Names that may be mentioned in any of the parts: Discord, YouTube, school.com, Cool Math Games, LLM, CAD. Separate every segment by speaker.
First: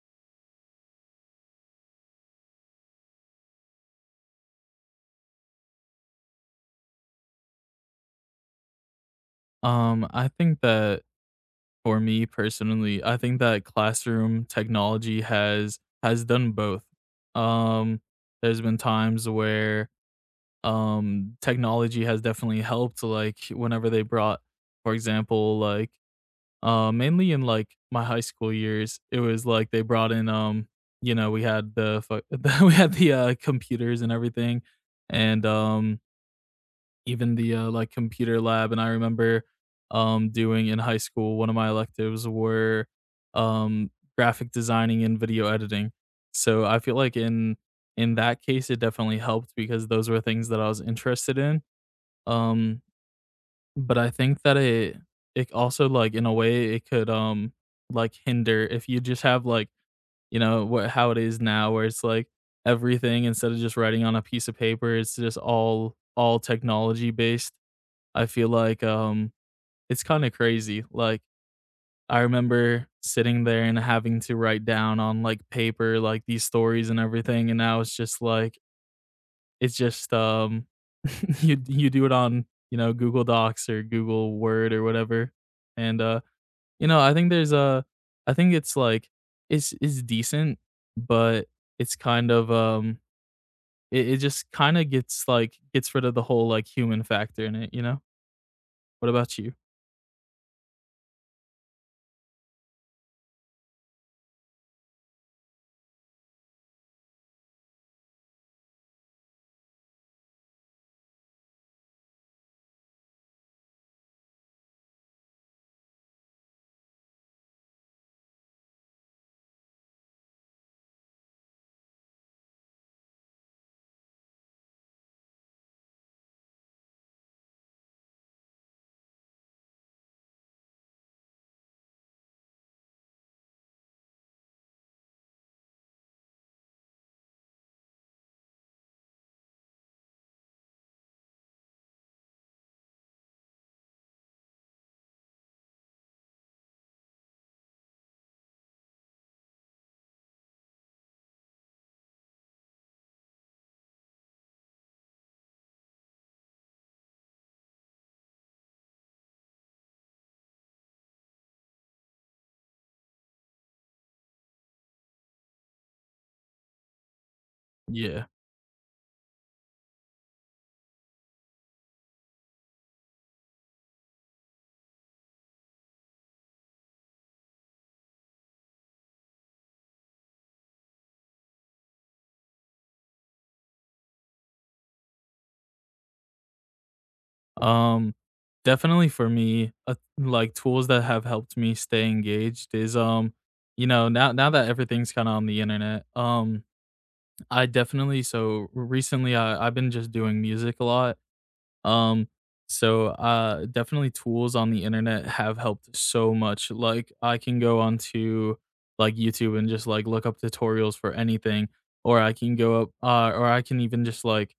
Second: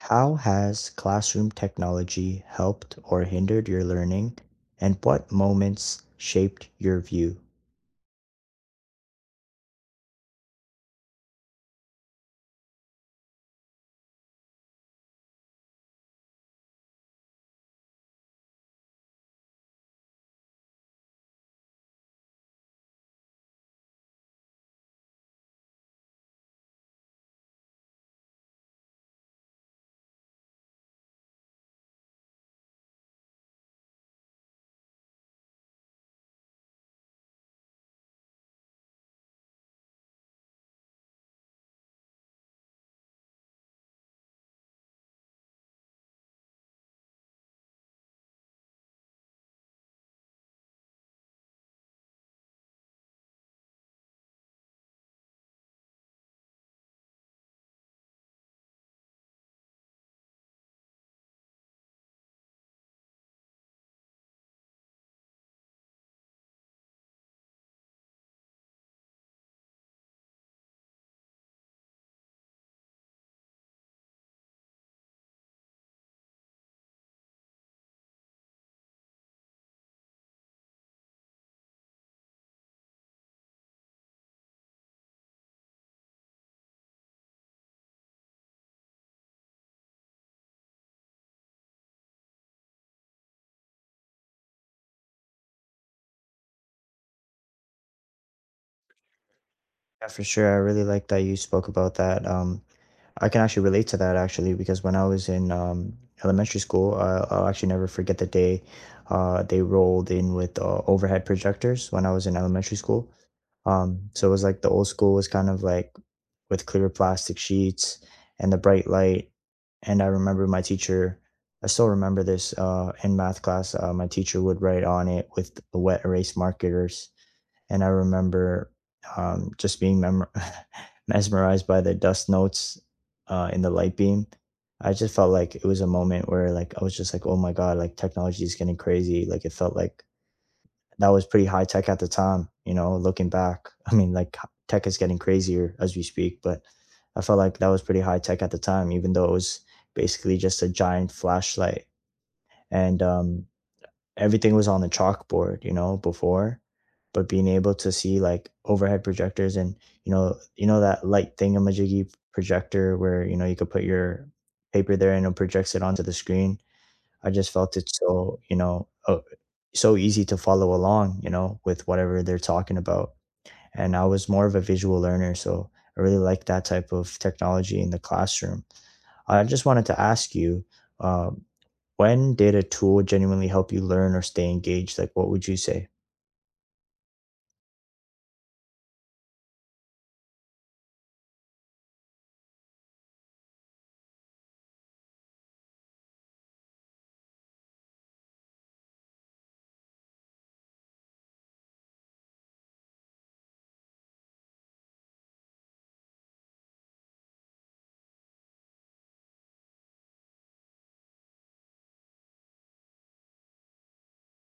Speaker 1: How has classroom technology helped or hindered your learning, and what moments shaped your view?
Speaker 2: I think that for me personally, I think that classroom technology has done both. Um, there's been times where technology has definitely helped, like whenever they brought, for example, like mainly in like my high school years, it was like they brought in you know, we had the we had the computers and everything. And even the, like, computer lab, and I remember, doing in high school, one of my electives were, um, graphic designing and video editing. So, I feel like in that case, it definitely helped because those were things that I was interested in, um, but I think that it also, like, in a way, it could, like, hinder if you just have, like, you know, what how it is now where it's, like, everything instead of just writing on a piece of paper, it's just all technology based. I feel like, it's kinda crazy, like, I remember sitting there and having to write down on, like, paper, like, these stories and everything, and now it's just like it's just, you do it on, you know, Google Docs or Google Word or whatever, and, you know, I think it's like it's decent, but it's kind of, it just kinda gets, like gets rid of the whole, like, human factor in it. What about you?
Speaker 1: Yeah, for sure. I really like that you spoke about that. I can actually relate to that actually because when I was in elementary school, I'll actually never forget the day they rolled in with overhead projectors when I was in elementary school. So it was like the old school was kind of like with clear plastic sheets and the bright light. And I remember my teacher, I still remember this in math class. My teacher would write on it with the wet erase markers. And I remember just mesmerized by the dust notes in the light beam. I just felt like it was a moment where like I was just like, oh my God, like technology is getting crazy. Like it felt like that was pretty high tech at the time, you know, looking back. I mean, like tech is getting crazier as we speak, but I felt like that was pretty high tech at the time, even though it was basically just a giant flashlight. And Everything was on the chalkboard, you know, before. But being able to see like overhead projectors and you know that light thingamajiggy projector where you know you could put your paper there and it projects it onto the screen. I just felt it's
Speaker 2: Yeah.
Speaker 1: so, you know, so easy to follow along, you know, with whatever they're talking about. And I was more of a visual learner, so I really like that type of technology in the classroom. I just wanted to ask you, um, when did a tool genuinely help you learn or stay engaged? Like, what would you say?
Speaker 2: Um, definitely for me, like tools that have helped me stay engaged is you know, now that everything's kind of on the internet, I definitely so recently I've been just doing music a lot. Um, so definitely tools on the internet have helped so much. Like I can go onto like YouTube and just like look up tutorials for anything, or I can go up, or I can even just like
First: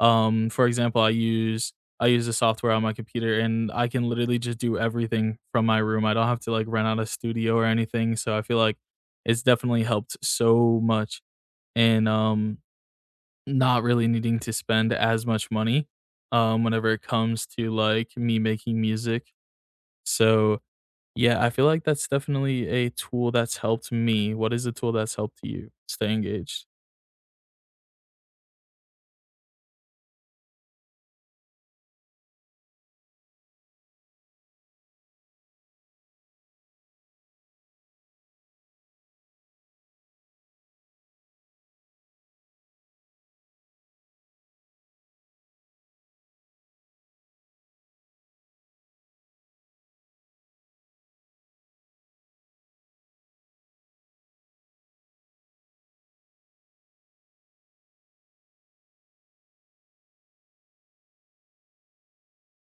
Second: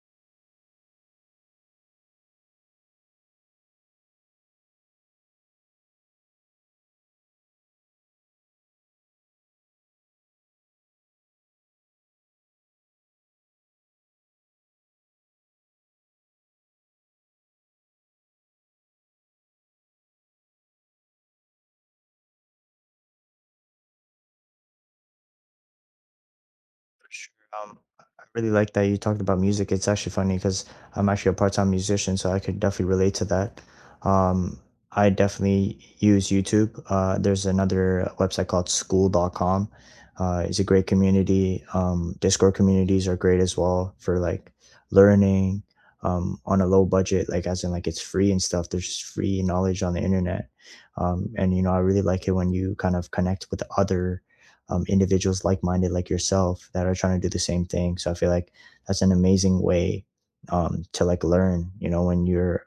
Speaker 2: um, for example, I use the software on my computer and I can literally just do everything from my room. I don't have to like rent out a studio or anything. So I feel like it's definitely helped so much and not really needing to spend as much money whenever it comes to like me making music. So yeah, I feel like that's definitely a tool that's helped me. What is a tool that's helped you stay engaged?
Speaker 1: Sure. I really like that you talked about music. It's actually funny because I'm actually a part-time musician, so I could definitely relate to that. Um, I definitely use YouTube. There's another website called school.com. It's a great community. Discord communities are great as well for like learning, on a low budget, like as in like it's free and stuff. There's just free knowledge on the internet. And you know, I really like it when you kind of connect with other, individuals like-minded like yourself that are trying to do the same thing. So I feel like that's an amazing way, to like learn, you know, when you're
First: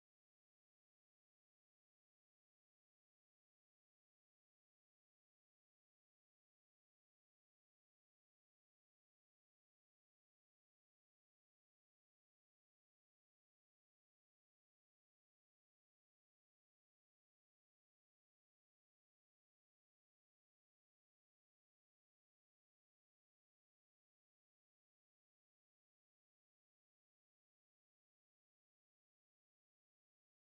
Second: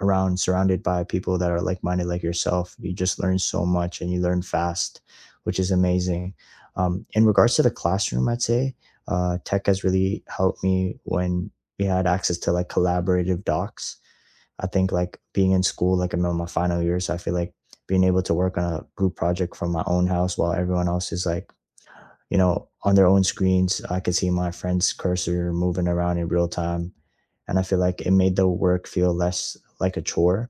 Speaker 1: around, surrounded by people that are like-minded like yourself. You just learn so much and you learn fast, which is amazing. In regards to the classroom, I'd say tech has really helped me when we had access to like collaborative docs. I think like being in school, like I'm in my final year, so I feel like being able to work on a group project from my own house while everyone else is like, you know, on their own screens. I could see my friend's cursor moving around in real time. And I feel like it made the work feel less like a chore.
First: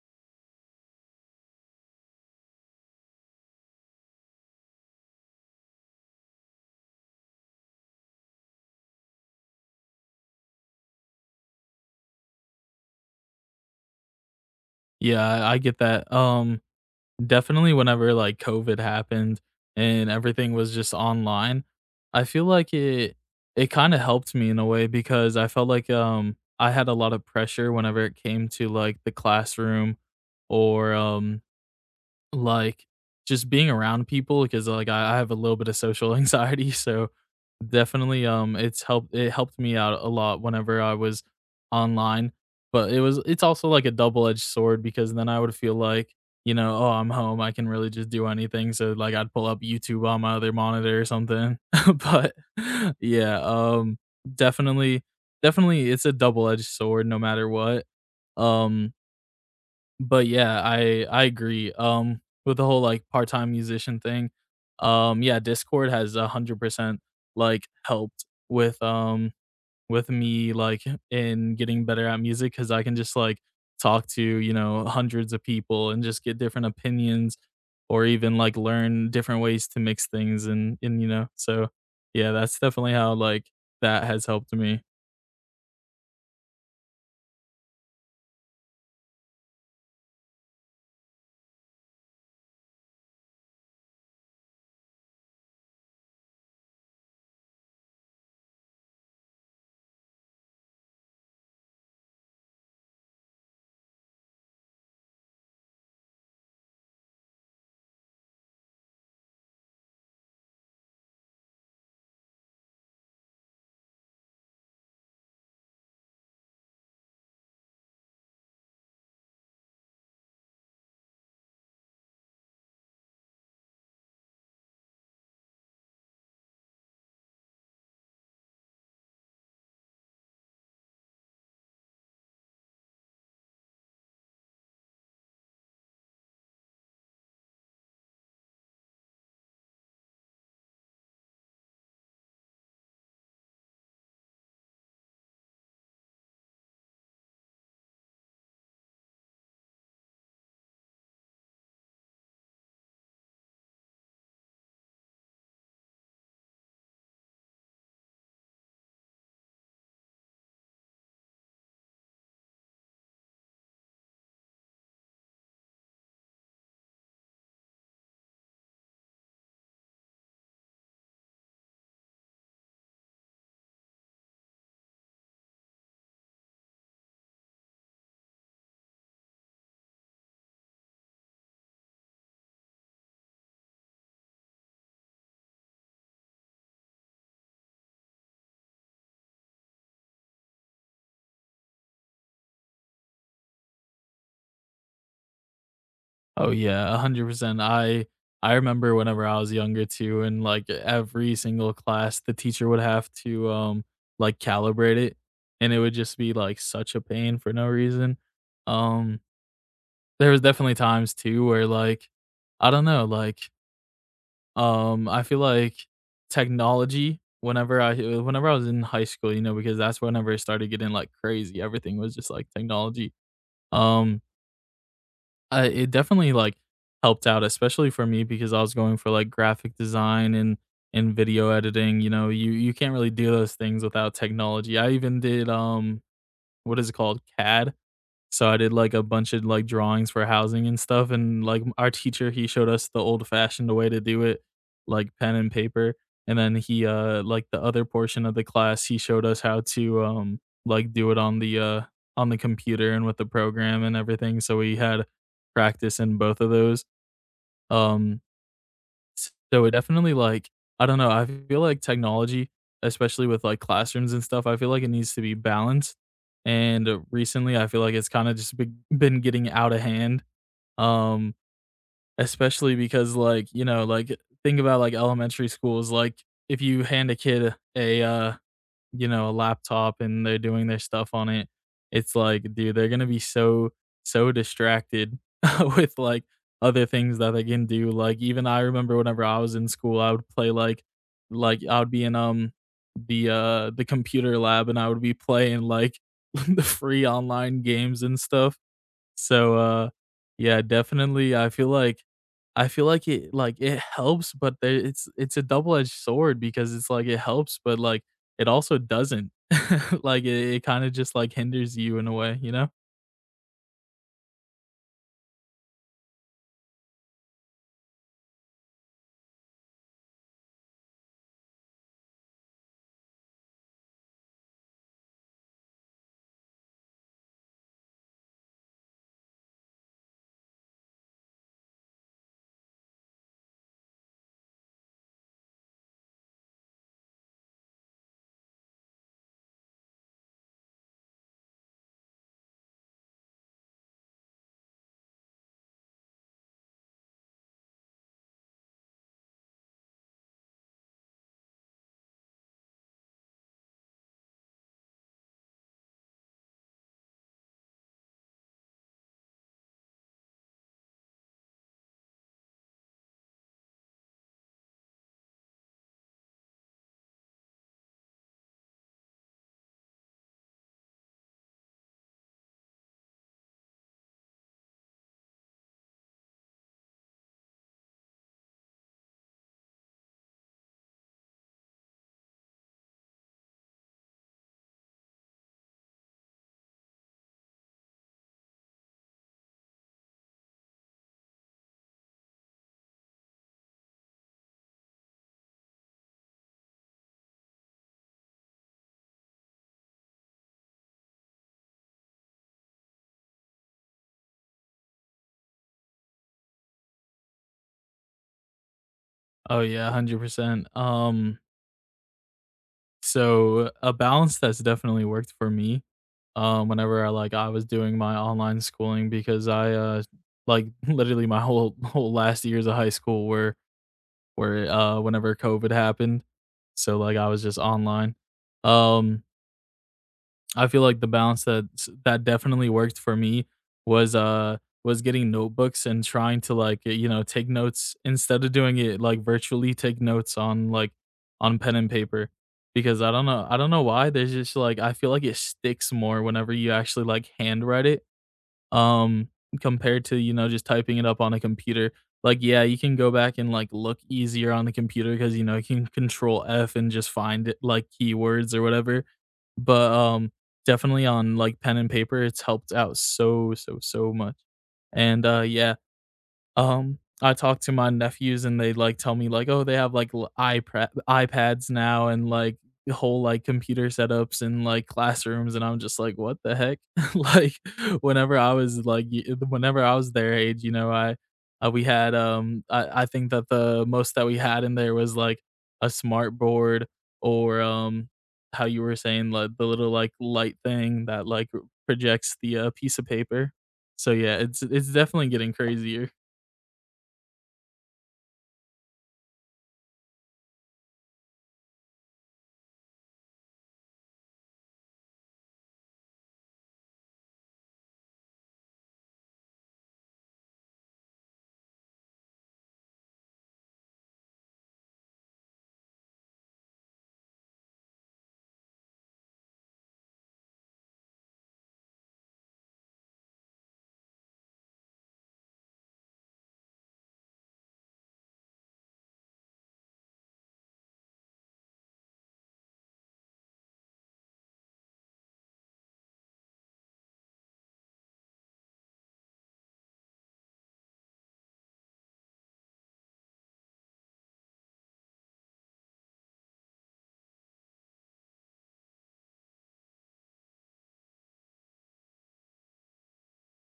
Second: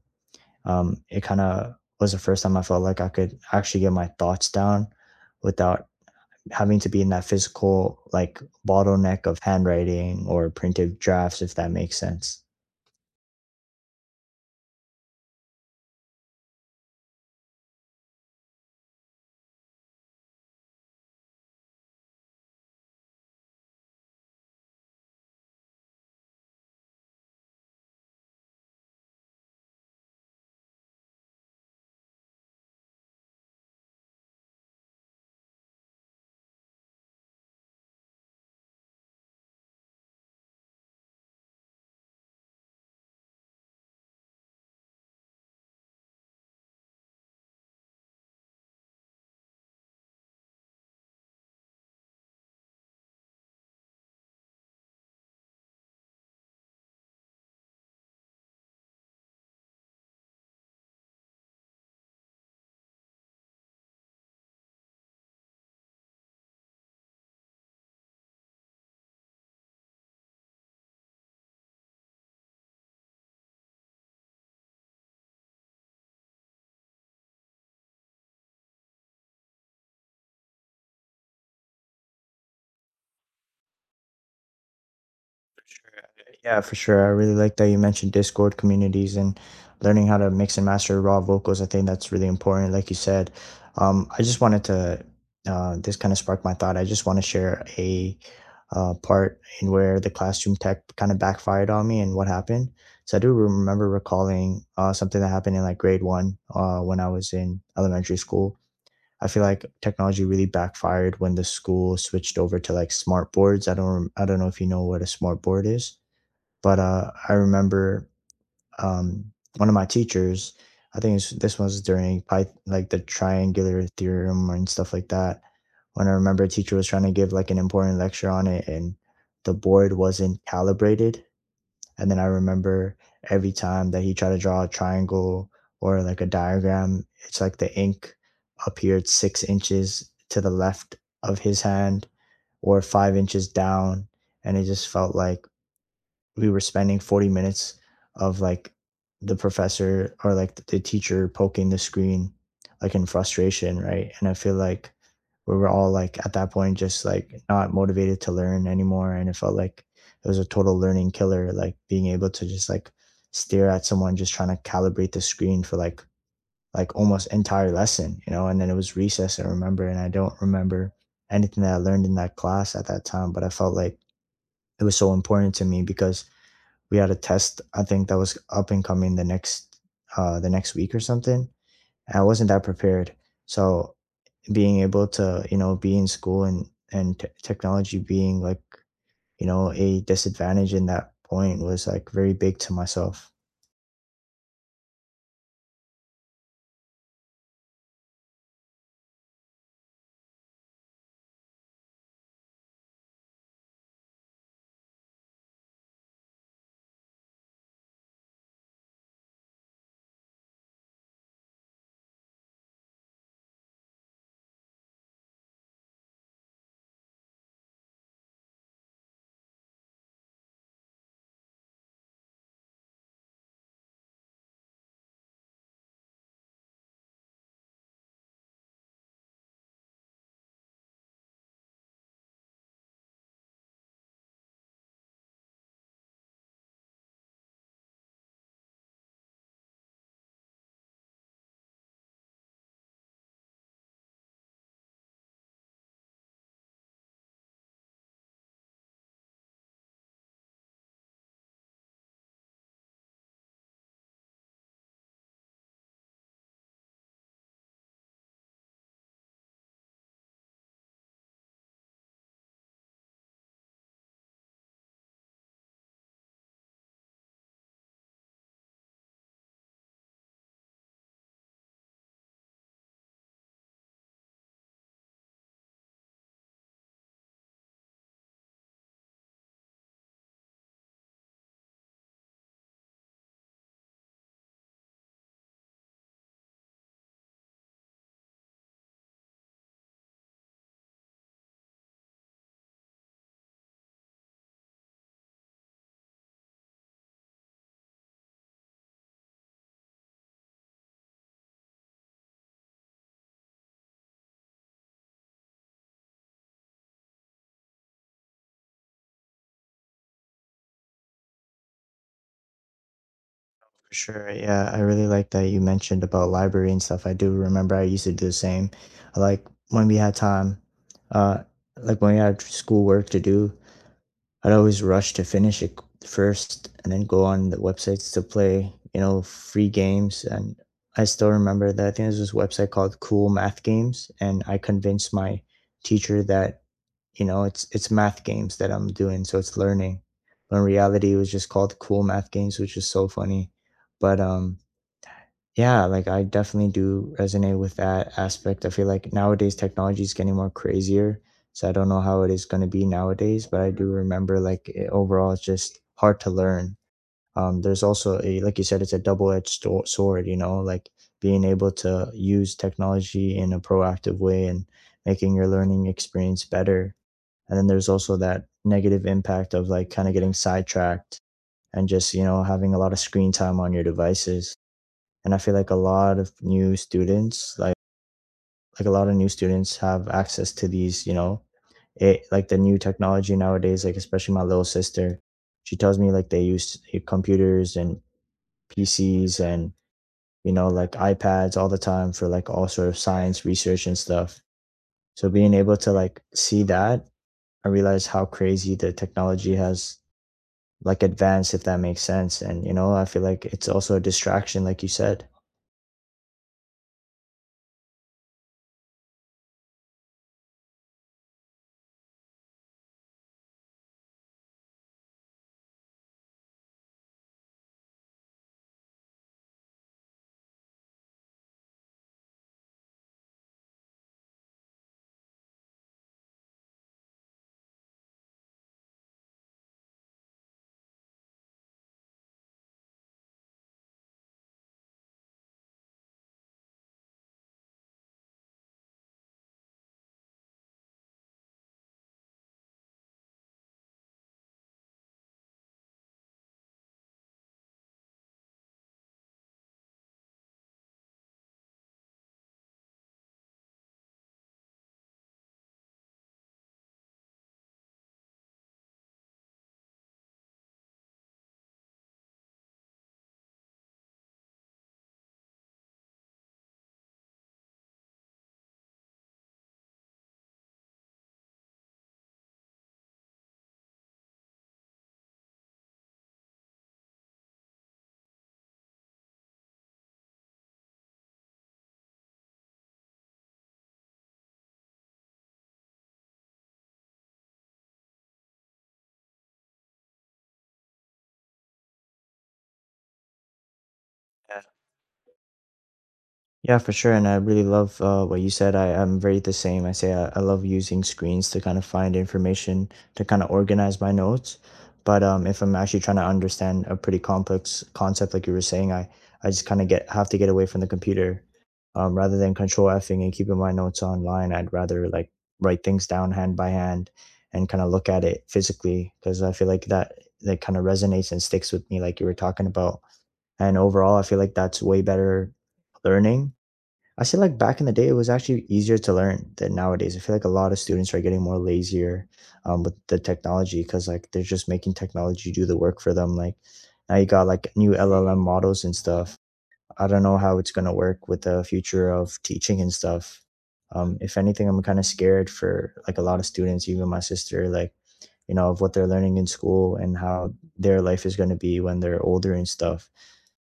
Speaker 1: It kind of was the first time I felt like I could actually get my thoughts down without having to be in that physical, like, bottleneck of handwriting or printed drafts, if that makes sense.
Speaker 2: Yeah, I get that. Definitely whenever, like, COVID happened and everything was just online, I feel like it kinda helped me in a way because I felt like, I had a lot of pressure whenever it came to, like, the classroom or, like, just being around people because like, I have a little bit of social anxiety, so definitely, it helped me out a lot whenever I was online, but it's also like a double-edged sword because then I would feel like, you know, "Oh, I'm home, I can really just do anything," so, like, I'd pull up YouTube on my other monitor or something, but yeah, definitely definitely it's a double-edged sword no matter what, um, but yeah, I agree, with the whole, like, part-time musician thing. Yeah, Discord has 100%, like, helped with me, like, in getting better at music because I can just, like, talk to, you know, hundreds of people and just get different opinions or even, like, learn different ways to mix things and, you know, so, yeah, that's definitely how, like, that has helped me.
Speaker 1: For sure. Yeah, for sure. I really like that you mentioned Discord communities and learning how to mix and master raw vocals. I think that's really important, like you said. I just wanted to, this kind of sparked my thought. I just want to share a part in where the classroom tech kind of backfired on me and what happened. So I do remember recalling something that happened in like grade one when I was in elementary school. I feel like technology really backfired when the school switched over to like smart boards. I don't know if you know what a smart board is, but I remember, um, one of my teachers. I think it's, this was during like the triangular theorem and stuff like that. When I remember a teacher was trying to give like an important lecture on it, and the board wasn't calibrated. And then I remember every time that he tried to draw a triangle or like a diagram, it's like the ink appeared 6 inches to the left of his hand or 5 inches down. And it just felt like we were spending 40 minutes of like the professor or like the teacher poking the screen like in frustration, right? And I feel like we were all like at that point just like not motivated to learn anymore, and it felt like it was a total learning killer. Like being able to just like stare at someone just trying to calibrate the screen for like almost entire lesson, you know. And then it was recess, I remember, and I don't remember anything that I learned in that class at that time. But I felt like it was so important to me because we had a test, I think, that was up and coming the next week or something. I wasn't that prepared. So being able to, you know, be in school and technology being like, you know, a disadvantage in that point was like very big to myself.
Speaker 2: Oh yeah, 100%. I remember whenever I was younger too, and like every single class, the teacher would have to like calibrate it, and it would just be like such a pain for no reason. Um, there was definitely times too where like I don't know, like I feel like technology whenever I was in high school, you know, because that's whenever it started getting like crazy. Everything was just like technology. Um it definitely, like, helped out, especially for me because I was going for, like, graphic design and video editing, you know, you can't really do those things without technology. I even did, what is it called? CAD. So I did like a bunch of like drawings for housing and stuff, and like our teacher, he showed us the old fashioned way to do it, like pen and paper. And then he like the other portion of the class, he showed us how to like do it on the computer and with the program and everything. So we had practice in both of those. Um so it definitely, like I don't know, I feel like technology, especially with, like, classrooms and stuff, I feel like it needs to be balanced, and, recently, I feel like it's kinda just been getting out of hand, um, especially because, like, you know, like, think about, like, elementary schools, like, if you hand a kid a, you know, a laptop and they're doing their stuff on it, it's like, dude, they're gonna be so, so distracted with like other things that they can do. Like even I remember whenever I was in school, I would play like I would be in the computer lab and I would be playing like the free online games and stuff so, yeah, definitely, I feel like it it helps, but there it's a double-edged sword because it's like it helps, but, like, it also doesn't. Like, it kinda just, like, hinders you in a way, you know?
Speaker 1: For sure. Yeah, I really like that you mentioned about library and stuff. I do remember I used to do the same, like when we had time, uh like when we had schoolwork to do, I'd always rush to finish it first and then go on the websites to play, you know, free games. And I still remember that I think there's this website called Cool Math Games, and I convinced my teacher that, you know, it's math games that I'm doing, so it's learning. But in reality, it was just called Cool Math Games, which is so funny. But yeah, like I definitely do resonate with that aspect. I feel like nowadays technology is getting more crazier. So I don't know how it is going to be nowadays, but I do remember like it, overall it's just hard to learn. There's also a, like you said, it's a double-edged sword, you know, like being able to use technology in a proactive way and making your learning experience better. And then there's also that negative impact of like kind of getting sidetracked and just, you know, having a lot of screen time on your devices. And I feel like a lot of new students like a lot of new students have access to these, you know, it like the new technology nowadays, like especially my little sister. She tells me like they use computers and PCs and, you know, like iPads all the time for like all sort of science research and stuff. So being able to like see that, I realize how crazy the technology has like advanced, if that makes sense. And you know, I feel like it's also a distraction, like you said.
Speaker 2: Oh, yeah, 100%. So a balance that's definitely worked for me, I was doing my online schooling because like, literally my whole last years of high school were where, whenever COVID happened. So, like, I was just online. Um, I feel like the balance that that definitely worked for me was, uh, was getting notebooks and trying to like, you know, take notes instead of doing it like virtually take notes on like on pen and paper because I don't know why. There's just like I feel like it sticks more whenever you actually like handwrite it um, compared to, you know, just typing it up on a computer. Like, yeah, you can go back and like look easier on the computer because you know you can control F and just find it like keywords or whatever. But definitely on like pen and paper, it's helped out so, so, so much. And yeah, I talk to my nephews and they, like, tell me, like, "Oh, they have, like, l iPra iPads now and, like, whole, like, computer setups and, like, classrooms," and I'm just like, "What the heck?" Like, whenever I was, like, y whenever I was their age, you know, I we had, I think that the most that we had in there was, like, a smart board or, how you were saying, like, the little, like, light thing that, like, projects the, piece of paper. So, yeah, it's definitely getting crazier.
Speaker 1: Yeah, for sure. And I really love what you said. I'm very the same. I say I love using screens to kind of find information, to kind of organize my notes. But if I'm actually trying to understand a pretty complex concept, like you were saying, I just kind of get have to get away from the computer, rather than control Fing and keeping my notes online. I'd rather like write things down hand by hand and kind of look at it physically because I feel like that kind of resonates and sticks with me, like you were talking about. And overall, I feel like that's way better learning. I feel like back in the day, it was actually easier to learn than nowadays. I feel like a lot of students are getting more lazier, with the technology because like they're just making technology do the work for them. Like now you got like new LLM models and stuff. I don't know how it's gonna work with the future of teaching and stuff. If anything, I'm kind of scared for like a lot of students, even my sister, like, you know, of what they're learning in school and how their life is gonna be when they're older and stuff.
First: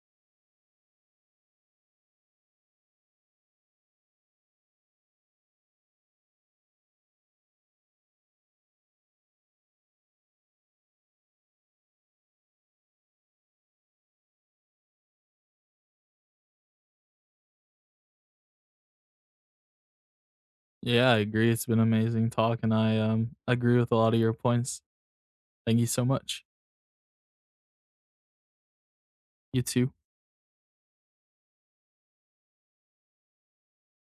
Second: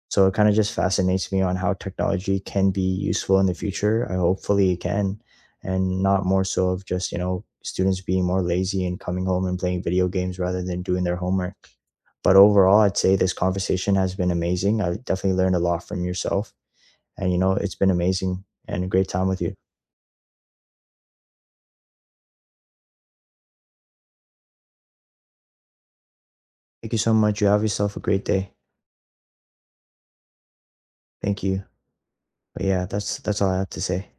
Speaker 1: So it kind of just fascinates me on how technology can be useful in the future. I hopefully it can, and not more so of just, you know, students being more lazy and coming home and playing video games rather than doing their homework. But overall, I'd say this conversation has been amazing. I definitely learned a lot from yourself. And, you know, it's been amazing and a great time with you.
Speaker 2: Yeah, I agree. It's been amazing talk, and I agree with a lot of your points. Thank you so much.
Speaker 1: Thank you so much. You have yourself a great day.
Speaker 2: You too.
Speaker 1: Thank you. But yeah, that's all I have to say.